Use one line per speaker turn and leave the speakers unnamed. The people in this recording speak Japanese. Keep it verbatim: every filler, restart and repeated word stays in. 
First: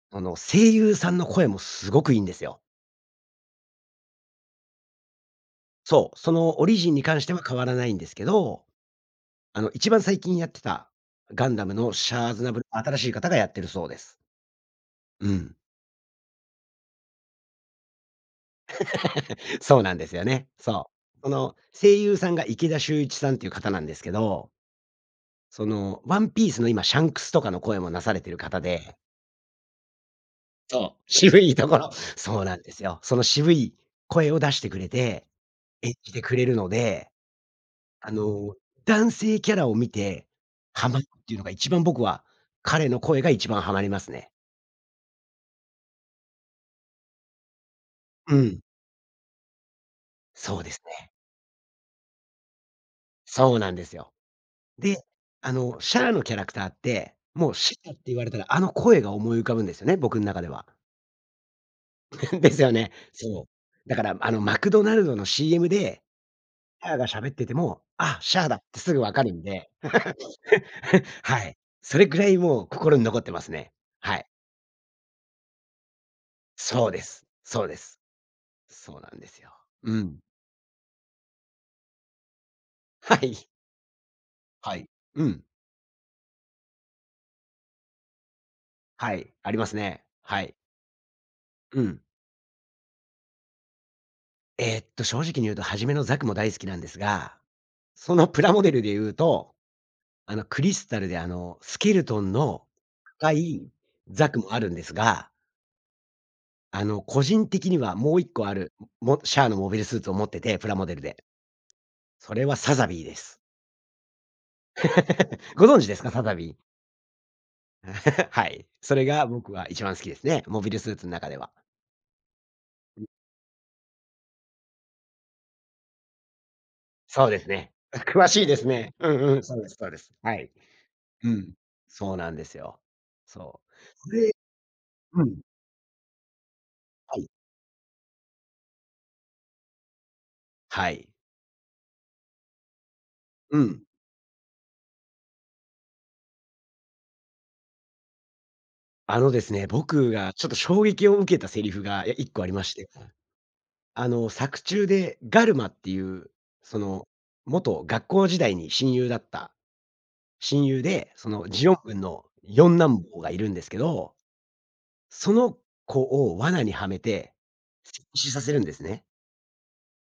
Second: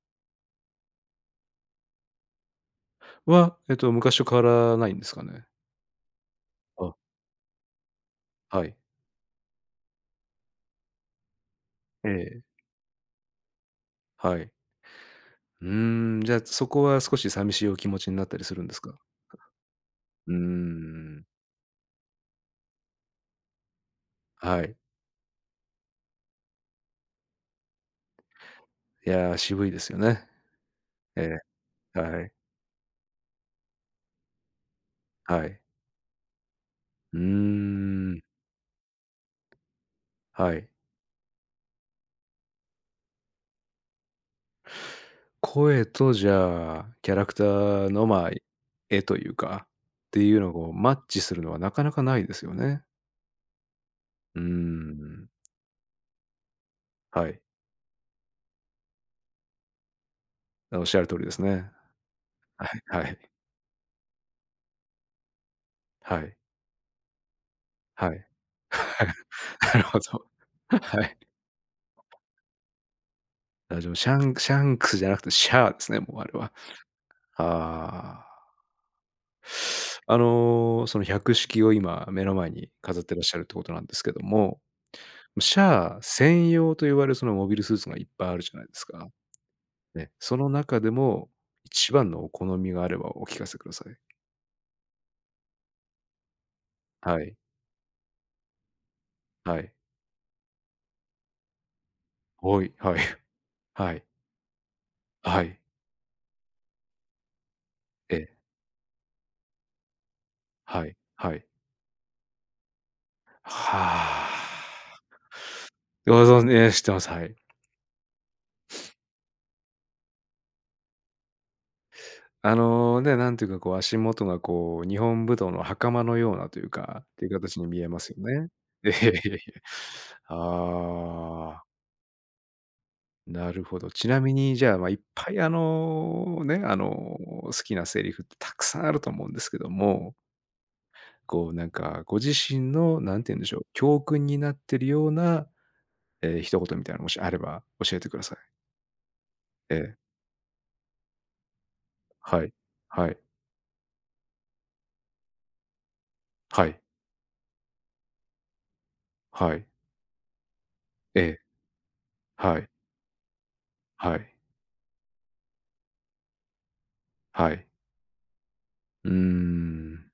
あの、声優さんの声もすごくいいんですよ。
は、えっと昔と変わらないんですかね？
そう、そのオリジン
あ。
に関しては変わらないんですけ
は
ど、
い。
あの、一番最近やってたガンダムの
え
シャア・アズナブ
え。
ル、新しい方がやっているそうです。
はい。
うん。
うーん、じゃあそこは、少し寂しいお気持ちになったりするんですか？
そうなんですよ
うー
ね。そう。
ん。
その声優さんが池田秀一さんていう方なんですけど。
はい。
その ONE PIECE の今、シャンクスとかの声もなされてる方で。
いや、渋いですよね。
そう、
え
渋い
え、
ところ。
はい。
そうなんですよ。その渋い声を出してくれて、
はい。
演じてくれるので、
うー
あ
ん。
の、男性キャラを見て
はい。
ハマるっていうのが、一番僕は、彼の声が一番ハマりますね。
声と、じゃあ、キャラクターの、ま、
うん。
絵というか、っていうの
そうで
を
す
マッ
ね。
チするのはなかなかないですよね。
そうなんですよ。
うー
で、
ん。
あのシャアのキャラクターって、
はい。
もうしったって言われたら、あの声が思い浮かぶんですよね。僕ん中では。
あ、仰る通りですね。
です
は
よ
い
ね。
はい。
そう。だから、あのマクドナルドの CM で
はい。
シャアが喋ってても、
は
あ、
い。
シャアだってすぐ分かるんで。
なるほど。は い。
はい。それぐらいもう心に残ってますね。
あ、じゃあ、も、シャ
はい。
ンクシャンクスじゃなくてシャアですね、もうあれは。
そうです、そうです。
ああ。
そうなんですよ。う
あ
ん。
の、その、百式を今目の前に飾って
は
らっしゃるっ
い。
ていうことなんですけども、
はい。う
ま、
ん。
シャア専用と言われるそのモビルスーツがいっぱいあるじゃないですか。
はい、ありますね。
ね、そ
は
の
い。
中でも、
う
一
ん。
番のお好みがあればお聞かせください。
えっと、正直に言うと初めのザクも大好きなんです
はい。
が、そのプラモデルで言うと、
はい。
あの、クリスタルで、あの、スケルトン
お
の
い、はい、
深い
はい。
ザクもあるんです
あ、
が。
はい。
あの、個人的には、
え
もういっ
え。
こある、モモシャアのモビルスーツを持ってて、プラ
は
モ
い、
デルで。
はい。
それはサザビーです。
はあ。
ご存知ですか？
ご
サザ
存じ
ビー。
ね、知ってます、はい。
はい。それが僕は一番好きですね。モビルスーツん中では。
あの、
ん
ね、なんていうか、こう、足元がこう、日本武道の袴のようなというか、っ
そ
て
うです
形に
ね。
見え
あ、
ますよ
詳し
ね。
いです
いえ
ね。
いえ
う
い
ん
え
う
い
ん、そ
え。
うですそうです。はい。うん、
ああ。
そうなんですよ。
な
そ
るほど。ち
う。
な
で
みに、じゃあ、ま、いっ
う
ぱい、
ん。
あのね、あの、
はい。
好きなセリフってたくさんあると思うんですけども
はい。
こう、なんか、ご自身のなんていうんでしょ
う
う、
ん。
教訓になってるような、ええ、一言みたいなのがもしあれば、教えてください。
あのですね、
ええ。
僕がちょっと衝撃を受けたセリフが、え、いっ
は
こあり
い、
まして。
はい。
あの、作中でガルマっていう、
は
そ
い。
の元学校時代に親友だった
はい。
親友で、
え
そ
え。
のジオン軍の
はい。
よんなんぼうがいるんですけ
は
ど。
い。
その子を罠にはめて、
はい。
しさせるんですね。
うーん。